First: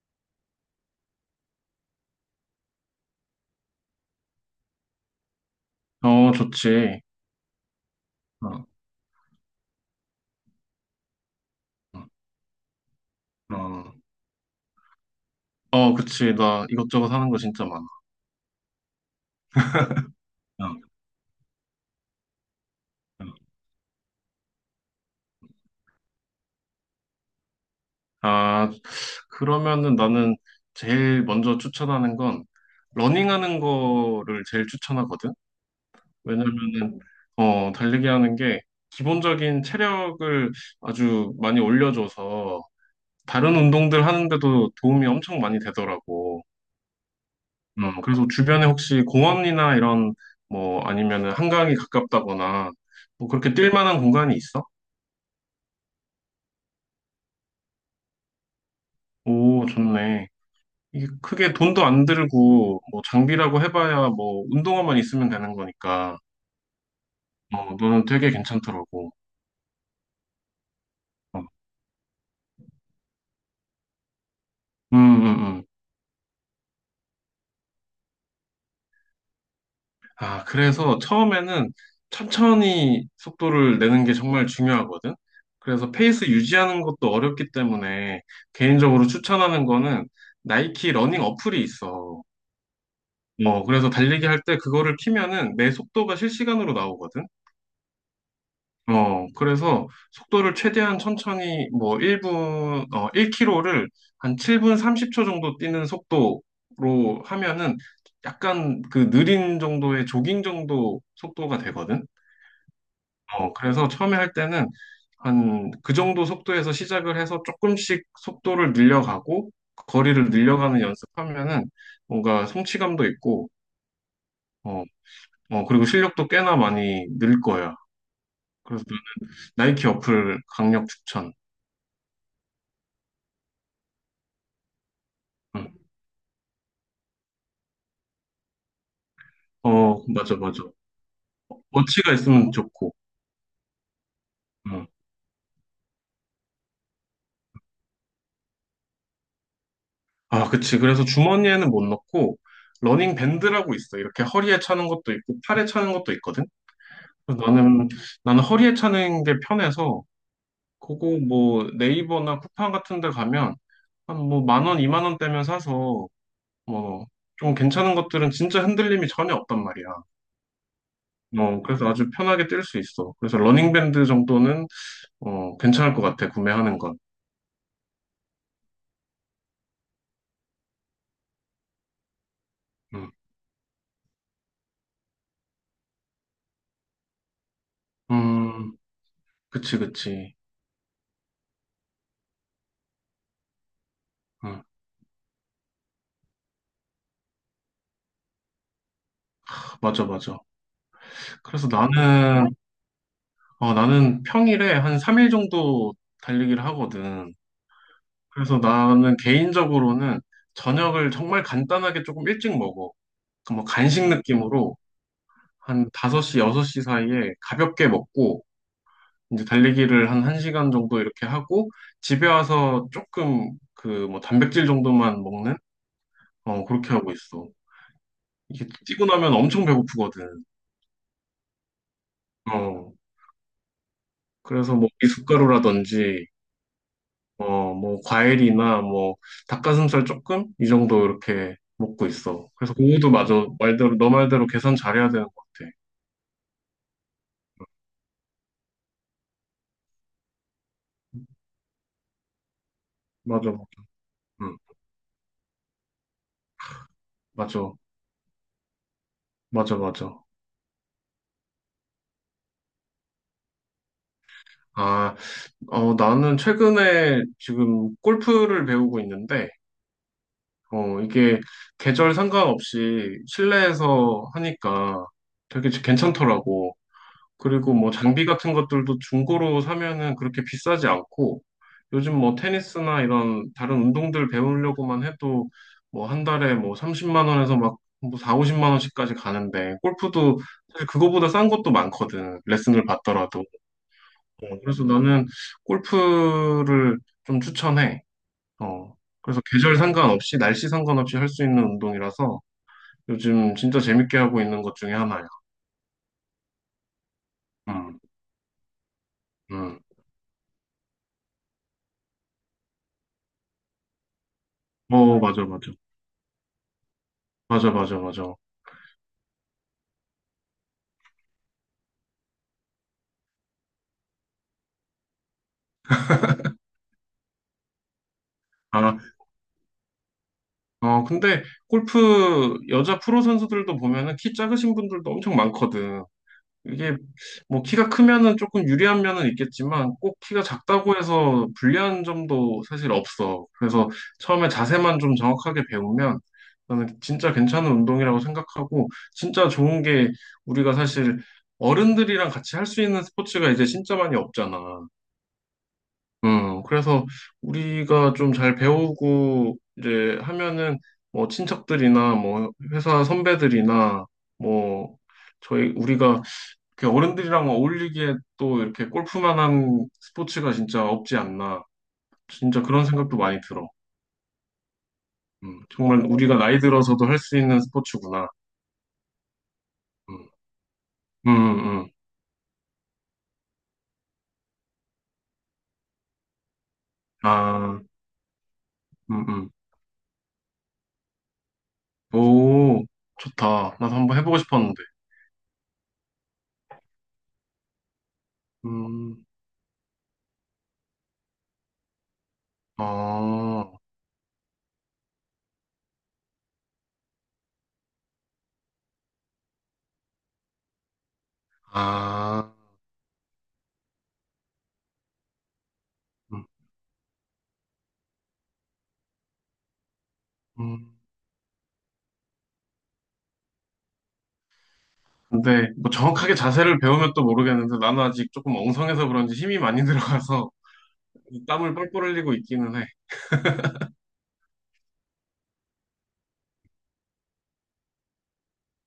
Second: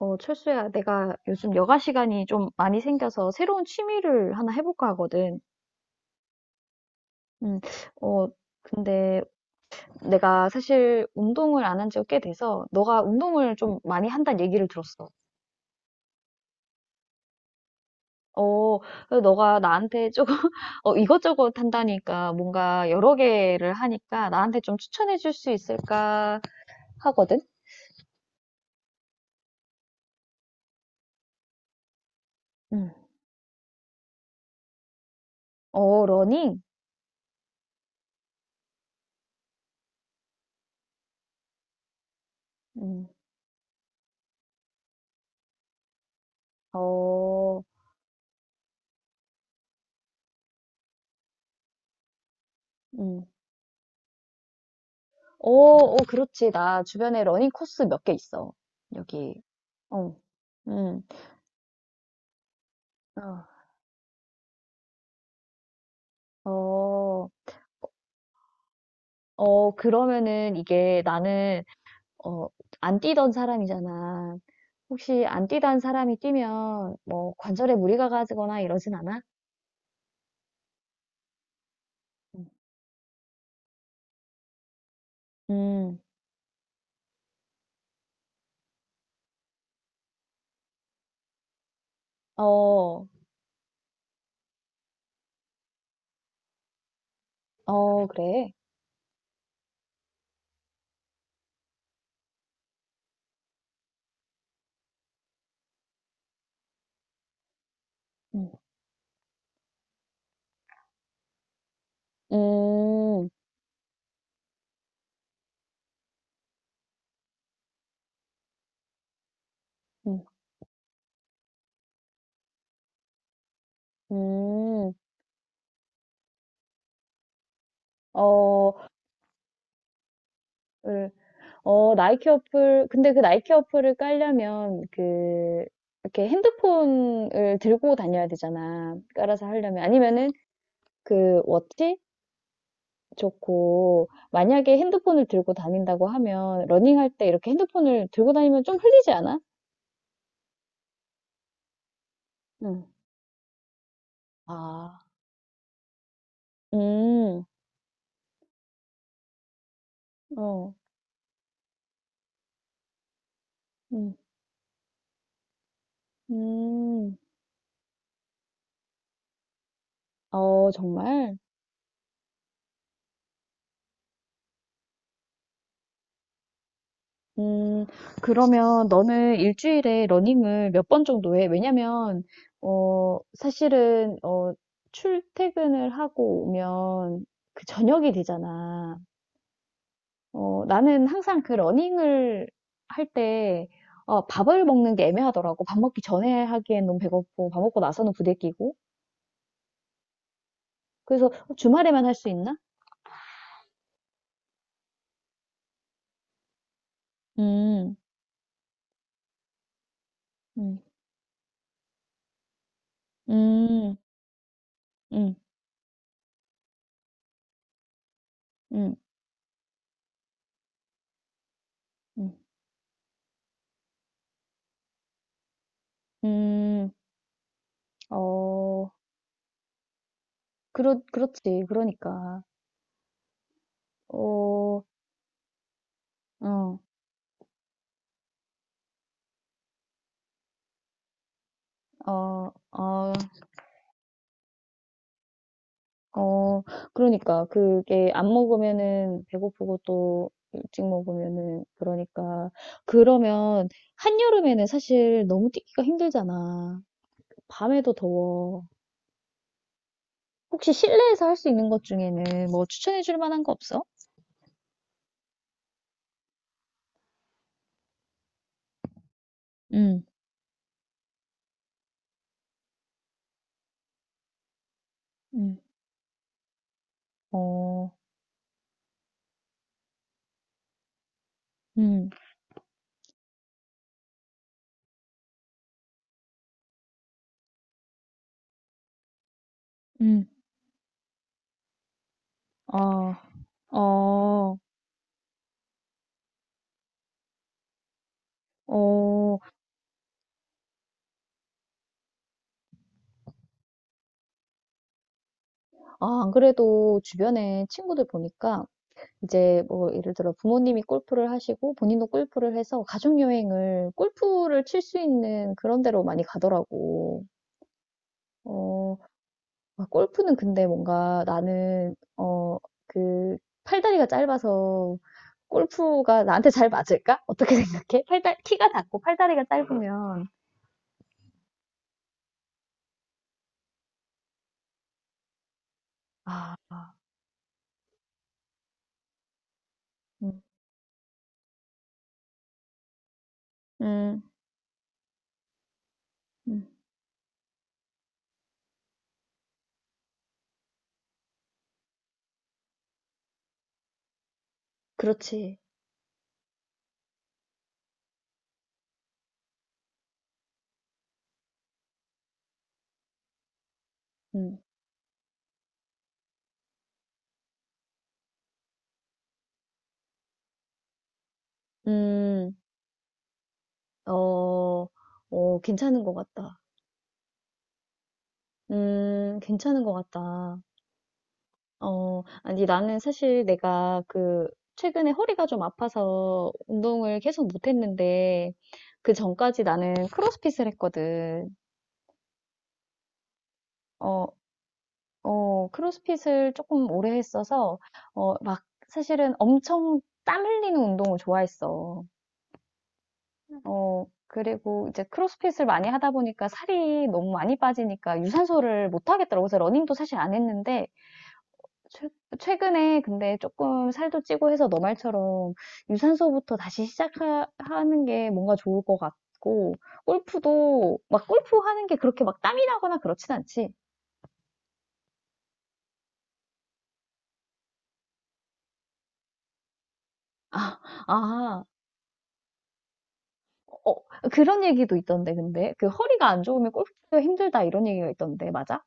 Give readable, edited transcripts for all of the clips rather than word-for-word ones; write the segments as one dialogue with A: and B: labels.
A: 어, 철수야, 내가 요즘 여가 시간이 좀 많이 생겨서 새로운 취미를 하나 해볼까 하거든.
B: 어, 좋지.
A: 음, 어,
B: 어,
A: 근데 내가 사실 운동을 안 한 지가
B: 어,
A: 꽤 돼서 너가 운동을 좀
B: 어,
A: 많이 한다는 얘기를 들었어.
B: 어, 그치. 나 이것저것 하는 거 진짜 많아.
A: 어, 그래서 너가 나한테 조금
B: 어,
A: 어, 이것저것 한다니까 뭔가 여러
B: 어.
A: 개를 하니까 나한테 좀 추천해 줄 수 있을까 하거든.
B: 아, 그러면은 나는 제일 먼저 추천하는 건
A: 음,
B: 러닝하는 거를 제일 추천하거든.
A: 어, 러닝?
B: 왜냐면은 달리기 하는 게 기본적인 체력을 아주 많이 올려줘서
A: 음,
B: 다른 운동들 하는데도 도움이 엄청 많이 되더라고.
A: 어,
B: 그래서 주변에 혹시 공원이나 이런 뭐 아니면은 한강이 가깝다거나
A: 음.
B: 뭐 그렇게 뛸 만한 공간이 있어?
A: 어, 어, 그렇지. 나 주변에 러닝 코스 몇 개 있어. 여기.
B: 오,
A: 어,
B: 좋네.
A: 음.
B: 이게 크게 돈도 안 들고 뭐 장비라고 해봐야 뭐 운동화만 있으면 되는 거니까
A: 어, 어,
B: 너는 되게 괜찮더라고.
A: 어, 그러면은 이게
B: 어.
A: 나는, 어, 안 뛰던 사람이잖아.
B: 음,
A: 혹시
B: 음,
A: 안
B: 음.
A: 뛰던 사람이 뛰면 뭐 관절에 무리가 가거나 이러진 않아?
B: 아, 그래서 처음에는 천천히 속도를 내는 게 정말 중요하거든. 그래서
A: 음,
B: 페이스 유지하는 것도 어렵기 때문에 개인적으로 추천하는 거는 나이키 러닝 어플이 있어.
A: 어,
B: 어, 그래서 달리기 할 때 그거를 키면은 내 속도가 실시간으로 나오거든.
A: 어, 그래.
B: 어, 그래서 속도를 최대한 천천히 뭐 1분, 1km를 한 7분 30초 정도 뛰는 속도로 하면은
A: 음,
B: 약간 그 느린 정도의 조깅 정도 속도가 되거든.
A: 음,
B: 어, 그래서 처음에 할 때는 한 그 정도 속도에서 시작을 해서 조금씩 속도를 늘려가고
A: 음,
B: 거리를 늘려가는 연습하면은 뭔가 성취감도 있고 어,
A: 음,
B: 어, 그리고 실력도 꽤나 많이 늘 거야.
A: 어,
B: 그래서 나이키 어플 강력 추천.
A: 어, 나이키 어플, 근데 그 나이키 어플을 깔려면, 그,
B: 응.
A: 이렇게 핸드폰을 들고 다녀야 되잖아. 깔아서 하려면.
B: 어,
A: 아니면은,
B: 맞아, 맞아.
A: 그, 워치?
B: 워치가 있으면 좋고.
A: 좋고, 만약에
B: 응.
A: 핸드폰을 들고 다닌다고 하면, 러닝할 때 이렇게 핸드폰을 들고 다니면 좀 흘리지 않아?
B: 아, 그치. 그래서 주머니에는 못 넣고,
A: 응.
B: 러닝 밴드라고 있어. 이렇게 허리에 차는
A: 아,
B: 것도 있고, 팔에 차는 것도 있거든.
A: 음,
B: 그래서 나는, 나는 허리에 차는 게 편해서,
A: 어,
B: 그거 뭐 네이버나 쿠팡 같은 데 가면,
A: 음,
B: 한 뭐 만 원, 이만 원대면 사서, 뭐,
A: 음,
B: 좀 괜찮은 것들은 진짜 흔들림이 전혀 없단 말이야.
A: 어, 정말?
B: 어, 그래서 아주 편하게 뛸 수 있어. 그래서 러닝밴드 정도는 어, 괜찮을 것 같아, 구매하는 건.
A: 음, 그러면 너는 일주일에 러닝을 몇 번 정도 해? 왜냐면,
B: 음,
A: 어, 사실은, 어, 출퇴근을 하고 오면 그 저녁이
B: 음,
A: 되잖아.
B: 그치, 그치.
A: 어, 나는 항상 그 러닝을 할 때, 어,
B: 음,
A: 밥을 먹는 게 애매하더라고. 밥 먹기 전에 하기엔 너무 배고프고, 밥 먹고 나서는 부대끼고.
B: 맞아, 맞아.
A: 그래서 어,
B: 그래서
A: 주말에만 할 수
B: 나는,
A: 있나?
B: 어, 나는 평일에 한 3일 정도 달리기를 하거든.
A: 음,
B: 그래서 나는 개인적으로는
A: 음,
B: 저녁을 정말 간단하게 조금 일찍 먹어. 그뭐
A: 음,
B: 간식 느낌으로
A: 음,
B: 한 5시, 6시 사이에 가볍게 먹고,
A: 음,
B: 이제 달리기를 한 1시간 정도 이렇게 하고 집에
A: 음,
B: 와서 조금 그 뭐 단백질 정도만 먹는 어 그렇게
A: 음,
B: 하고 있어. 이게
A: 어,
B: 뛰고 나면 엄청 배고프거든.
A: 그렇지. 그러니까.
B: 어. 그래서
A: 어,
B: 뭐 미숫가루라든지
A: 어,
B: 어 뭐 과일이나 뭐 닭가슴살 조금 이 정도 이렇게 먹고 있어.
A: 어,
B: 그래서 그것도
A: 어,
B: 맞아. 말대로 너 말대로 계산 잘해야 되는 것 같아.
A: 어, 그러니까 그게 안 먹으면은 배고프고 또 일찍 먹으면은 그러니까
B: 맞아.
A: 그러면
B: 응.
A: 한여름에는 사실 너무 뛰기가 힘들잖아.
B: 맞아.
A: 밤에도 더워.
B: 맞아. 맞아.
A: 혹시 실내에서 할 수 있는 것 중에는 뭐 추천해 줄 만한 거 없어?
B: 아, 어, 나는 최근에 지금 골프를 배우고 있는데
A: 응,
B: 이게 계절 상관없이 실내에서 하니까
A: 응,
B: 되게 괜찮더라고. 그리고 뭐
A: 어,
B: 장비 같은 것들도 중고로 사면은 그렇게 비싸지 않고
A: 응,
B: 요즘 뭐 테니스나 이런 다른 운동들 배우려고만 해도 뭐 한 달에 뭐 30만 원에서 막뭐 4, 50만 원씩까지 가는데
A: 응,
B: 골프도 사실 그거보다 싼 것도 많거든. 레슨을
A: 아,
B: 받더라도.
A: 어,
B: 어, 그래서 나는 골프를 좀 추천해. 어,
A: 어,
B: 그래서 계절 상관없이, 날씨 상관없이 할 수 있는 운동이라서 요즘 진짜 재밌게 하고 있는 것 중에 하나야.
A: 아, 안 그래도 주변에
B: 음,
A: 친구들 보니까 이제
B: 음.
A: 뭐 예를 들어 부모님이 골프를 하시고 본인도 골프를 해서 가족 여행을 골프를 칠 수
B: 어, 맞아,
A: 있는
B: 맞아.
A: 그런 데로 많이 가더라고.
B: 맞아, 맞아, 맞아.
A: 어, 아, 골프는 근데 뭔가 나는 어, 그 팔다리가 짧아서 골프가 나한테 잘 맞을까? 어떻게 생각해? 팔다 키가
B: 아,
A: 작고 팔다리가 짧으면
B: 어, 근데 골프 여자 프로 선수들도 보면은 키 작으신 분들도 엄청 많거든.
A: 아,
B: 이게 뭐 키가 크면은 조금 유리한 면은 있겠지만 꼭
A: 음,
B: 키가 작다고 해서 불리한 점도 사실 없어. 그래서
A: 음,
B: 처음에 자세만 좀 정확하게 배우면
A: 음,
B: 나는 진짜 괜찮은 운동이라고 생각하고 진짜 좋은 게 우리가 사실 어른들이랑 같이 할 수 있는 스포츠가 이제 진짜 많이 없잖아.
A: 그렇지.
B: 그래서 우리가 좀 잘 배우고 이제 하면은 뭐 친척들이나 뭐 회사 선배들이나
A: 음,
B: 뭐 저희 우리가 그 어른들이랑 어울리기에 또 이렇게 골프만한 스포츠가 진짜 없지 않나.
A: 음,
B: 진짜 그런 생각도 많이 들어.
A: 어, 어, 괜찮은
B: 정말
A: 것
B: 우리가 나이
A: 같다.
B: 들어서도 할 수 있는 스포츠구나.
A: 괜찮은 것
B: 음,
A: 같다.
B: 음, 음.
A: 어, 아니, 나는 사실 내가 그, 최근에 허리가 좀 아파서 운동을 계속
B: 아,
A: 못했는데, 그
B: 음, 음.
A: 전까지 나는 크로스핏을 했거든.
B: 오, 좋다. 나도 한번
A: 어,
B: 해보고 싶었는데.
A: 어, 크로스핏을 조금 오래 했어서, 어, 막,
B: 음,
A: 사실은 엄청 땀 흘리는 운동을 좋아했어.
B: 어,
A: 어, 그리고 이제 크로스핏을 많이 하다 보니까 살이 너무 많이 빠지니까 유산소를 못 하겠더라고. 그래서 러닝도 사실 안 했는데, 최-
B: 아,
A: 최근에 근데 조금 살도 찌고 해서 너 말처럼
B: 음,
A: 유산소부터 다시 시작하는 게 뭔가 좋을 것 같고,
B: 음.
A: 골프도 막 골프 하는 게 그렇게 막 땀이 나거나 그렇진 않지.
B: 근데 뭐 정확하게 자세를 배우면 또 모르겠는데 나는 아직 조금 엉성해서 그런지 힘이 많이 들어가서
A: 아, 아,
B: 땀을 뻘뻘 흘리고 있기는 해.
A: 어, 그런 얘기도 있던데, 근데. 그 허리가 안 좋으면 골프가 힘들다 이런 얘기가 있던데, 맞아?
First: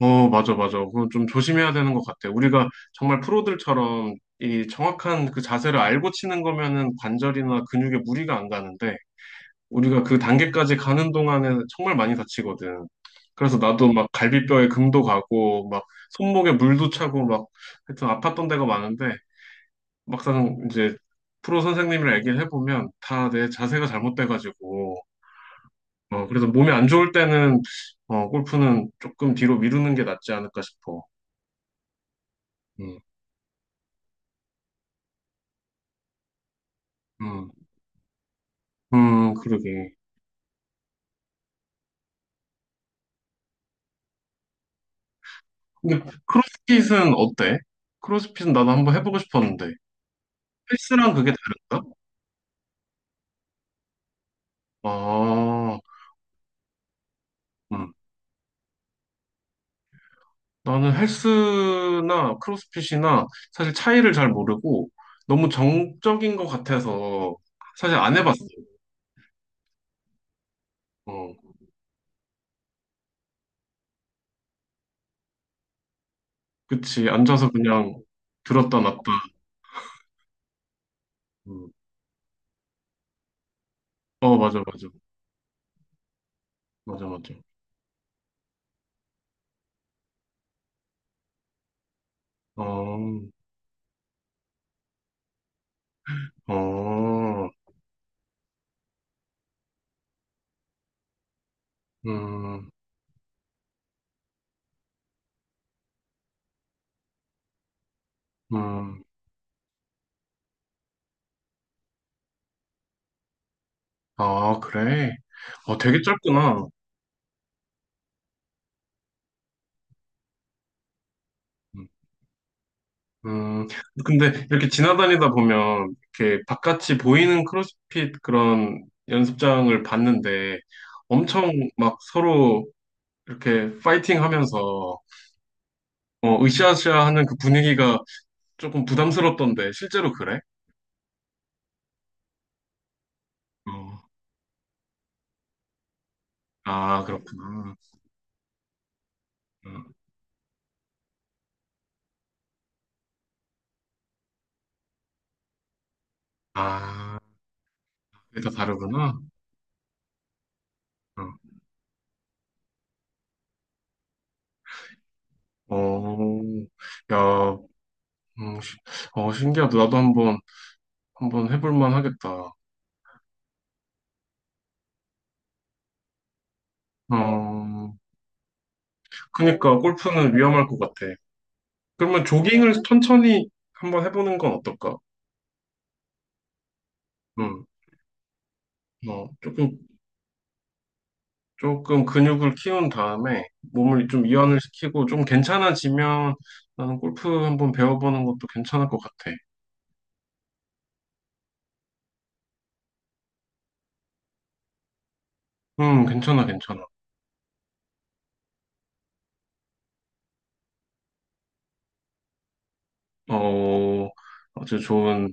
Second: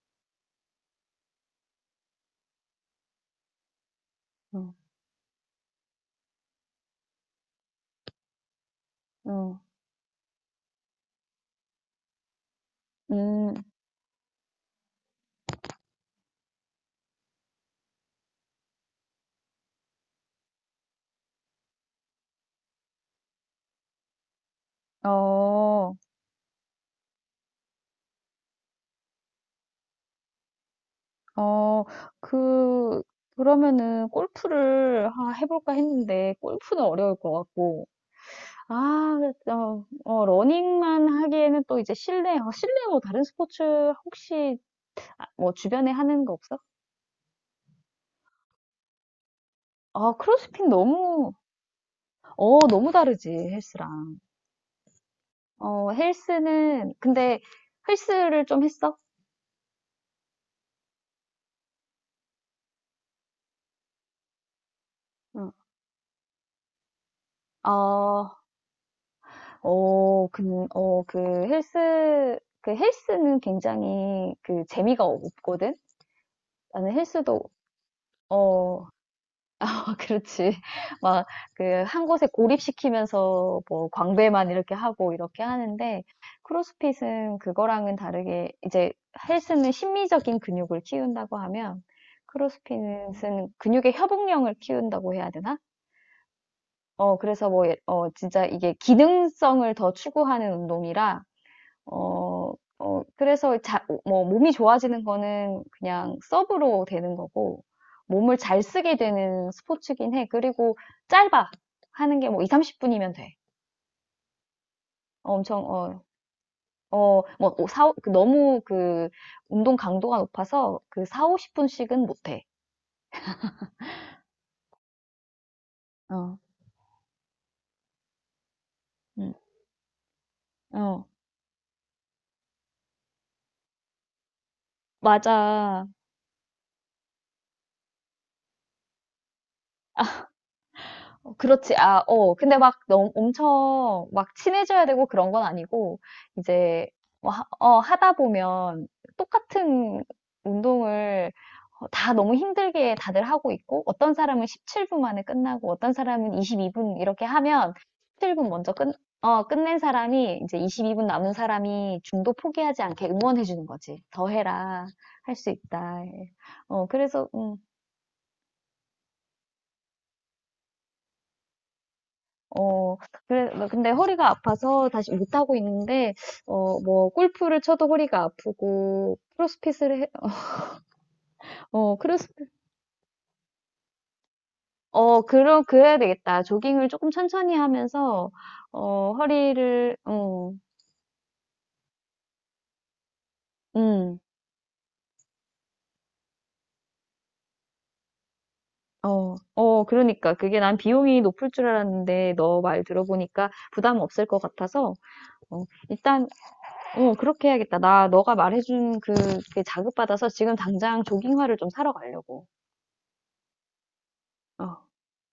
B: 어, 맞아, 맞아. 그건 좀 조심해야 되는 것 같아. 우리가 정말 프로들처럼 이
A: 어,
B: 정확한 그 자세를 알고 치는 거면은 관절이나 근육에 무리가 안 가는데,
A: 어,
B: 우리가 그 단계까지 가는 동안에 정말 많이 다치거든.
A: 음,
B: 그래서 나도 막 갈비뼈에 금도 가고, 막 손목에 물도 차고, 막 하여튼 아팠던 데가 많은데, 막상 이제 프로 선생님이랑 얘기를 해보면 다 내 자세가 잘못돼가지고,
A: 어,
B: 그래서 몸이 안 좋을 때는, 골프는 조금 뒤로 미루는 게 낫지 않을까 싶어.
A: 어,
B: 음.
A: 그, 그러면은 골프를 아, 해볼까 했는데, 골프는 어려울 것
B: 음,
A: 같고, 아 그래서
B: 그러게.
A: 어 러닝만 하기에는 또 이제 실내 뭐 다른 스포츠 혹시 아 뭐 주변에
B: 근데
A: 하는 거 없어?
B: 크로스핏은 어때? 크로스핏은 나도 한번 해보고 싶었는데.
A: 아 크로스핏
B: 헬스랑 그게
A: 너무
B: 다른가?
A: 어 너무 다르지 헬스랑.
B: 아,
A: 어 헬스는 근데
B: 음.
A: 헬스를 좀 했어?
B: 나는 헬스나 크로스핏이나 사실 차이를 잘 모르고 너무
A: 응.
B: 정적인 것 같아서 사실 안 해봤어.
A: 어. 어 근 어 그
B: 어,
A: 헬스 그 헬스는 굉장히 그 재미가 없거든. 나는
B: 그치.
A: 헬스도
B: 앉아서 그냥 들었다
A: 어
B: 놨다.
A: 그렇지. 막, 그,
B: 음.
A: 한 곳에 고립시키면서, 뭐,
B: 어,
A: 광배만
B: 맞아,
A: 이렇게
B: 맞아.
A: 하고, 이렇게 하는데,
B: 맞아, 맞아.
A: 크로스핏은 그거랑은 다르게, 이제, 헬스는 심미적인 근육을 키운다고 하면,
B: 어,
A: 크로스핏은 근육의 협응력을 키운다고 해야 되나? 어, 그래서
B: 어,
A: 뭐, 어, 진짜 이게 기능성을 더 추구하는 운동이라, 어,
B: 음,
A: 어, 그래서 뭐, 몸이 좋아지는 거는 그냥 서브로 되는 거고, 몸을 잘 쓰게
B: 음.
A: 되는 스포츠긴 해. 그리고 짧아. 하는 게 뭐 2, 30분이면 돼.
B: 아, 그래.
A: 어, 엄청,
B: 어,
A: 어,
B: 되게 짧구나.
A: 어, 뭐, 오, 사, 그 너무 그, 운동 강도가 높아서 그 4,
B: 음.
A: 50분씩은 못 해.
B: 음, 근데 이렇게 지나다니다 보면
A: 어,
B: 이렇게 바깥이 보이는 크로스핏 그런
A: 음,
B: 연습장을 봤는데
A: 어,
B: 엄청 막 서로 이렇게 파이팅 하면서
A: 맞아.
B: 어, 으쌰으쌰 하는 그 분위기가 조금 부담스럽던데 실제로 그래?
A: 어, 그렇지. 아, 어. 근데 막 너무 엄청
B: 어,
A: 막 친해져야 되고 그런 건 아니고, 이제,
B: 아,
A: 뭐 하,
B: 그렇구나.
A: 어, 하다 보면
B: 음,
A: 똑같은 운동을 어, 다 너무 힘들게 다들 하고 있고, 어떤 사람은 17분 만에 끝나고, 어떤 사람은 22분
B: 아,
A: 이렇게 하면 17분
B: 그게 다
A: 먼저 끝,
B: 다르구나.
A: 어, 끝낸 사람이 이제 22분
B: 어,
A: 남은 사람이 중도 포기하지 않게 응원해주는 거지. 더 해라. 할 수
B: 어,
A: 있다. 예. 어, 그래서,
B: 야, 음, 시- 어, 신기하다. 나도 한번, 한번 해볼 만 하겠다.
A: 어, 그래, 뭐 근데 허리가 아파서 다시 못하고 있는데, 어, 뭐, 골프를 쳐도
B: 어,
A: 허리가 아프고,
B: 그니까
A: 크로스핏을 해,
B: 골프는 위험할 것 같아.
A: 어,
B: 그러면 조깅을 천천히 한번 해보는 건 어떨까?
A: 어, 그럼, 그래야 되겠다. 조깅을 조금 천천히
B: 음,
A: 하면서, 어,
B: 어, 조금,
A: 허리를, 어,
B: 조금 근육을 키운 다음에 몸을
A: 음,
B: 좀 이완을 시키고 좀 괜찮아지면 나는 골프 한번 배워보는 것도 괜찮을 것 같아.
A: 어, 어, 그러니까. 그게 난 비용이 높을 줄 알았는데, 너 말 들어보니까 부담 없을 것 같아서, 어, 일단,
B: 괜찮아, 괜찮아.
A: 어, 그렇게 해야겠다. 나, 너가 말해준 그, 게 자극받아서 지금 당장 조깅화를 좀 사러 가려고.
B: 어, 아주
A: 어,
B: 좋은,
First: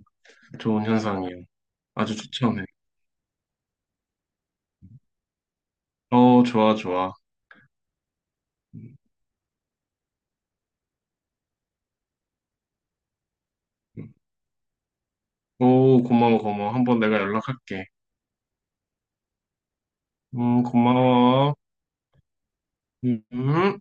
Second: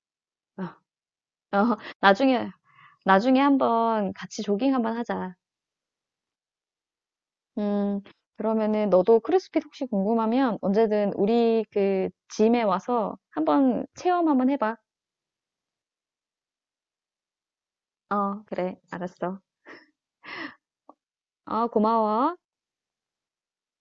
A: 어.
B: 좋은 현상이에요.
A: 어,
B: 아주
A: 나중에,
B: 추천해.
A: 나중에 한번 같이 조깅 한번 하자.
B: 어, 좋아, 좋아.
A: 음, 그러면은
B: 음,
A: 너도 크로스핏 혹시 궁금하면 언제든 우리 그 짐에 와서 한번
B: 음.
A: 체험 한번 해봐.
B: 오, 고마워, 고마워. 한번 내가 연락할게.
A: 어, 그래, 알았어.
B: 고마워.
A: 어, 고마워.
B: 음.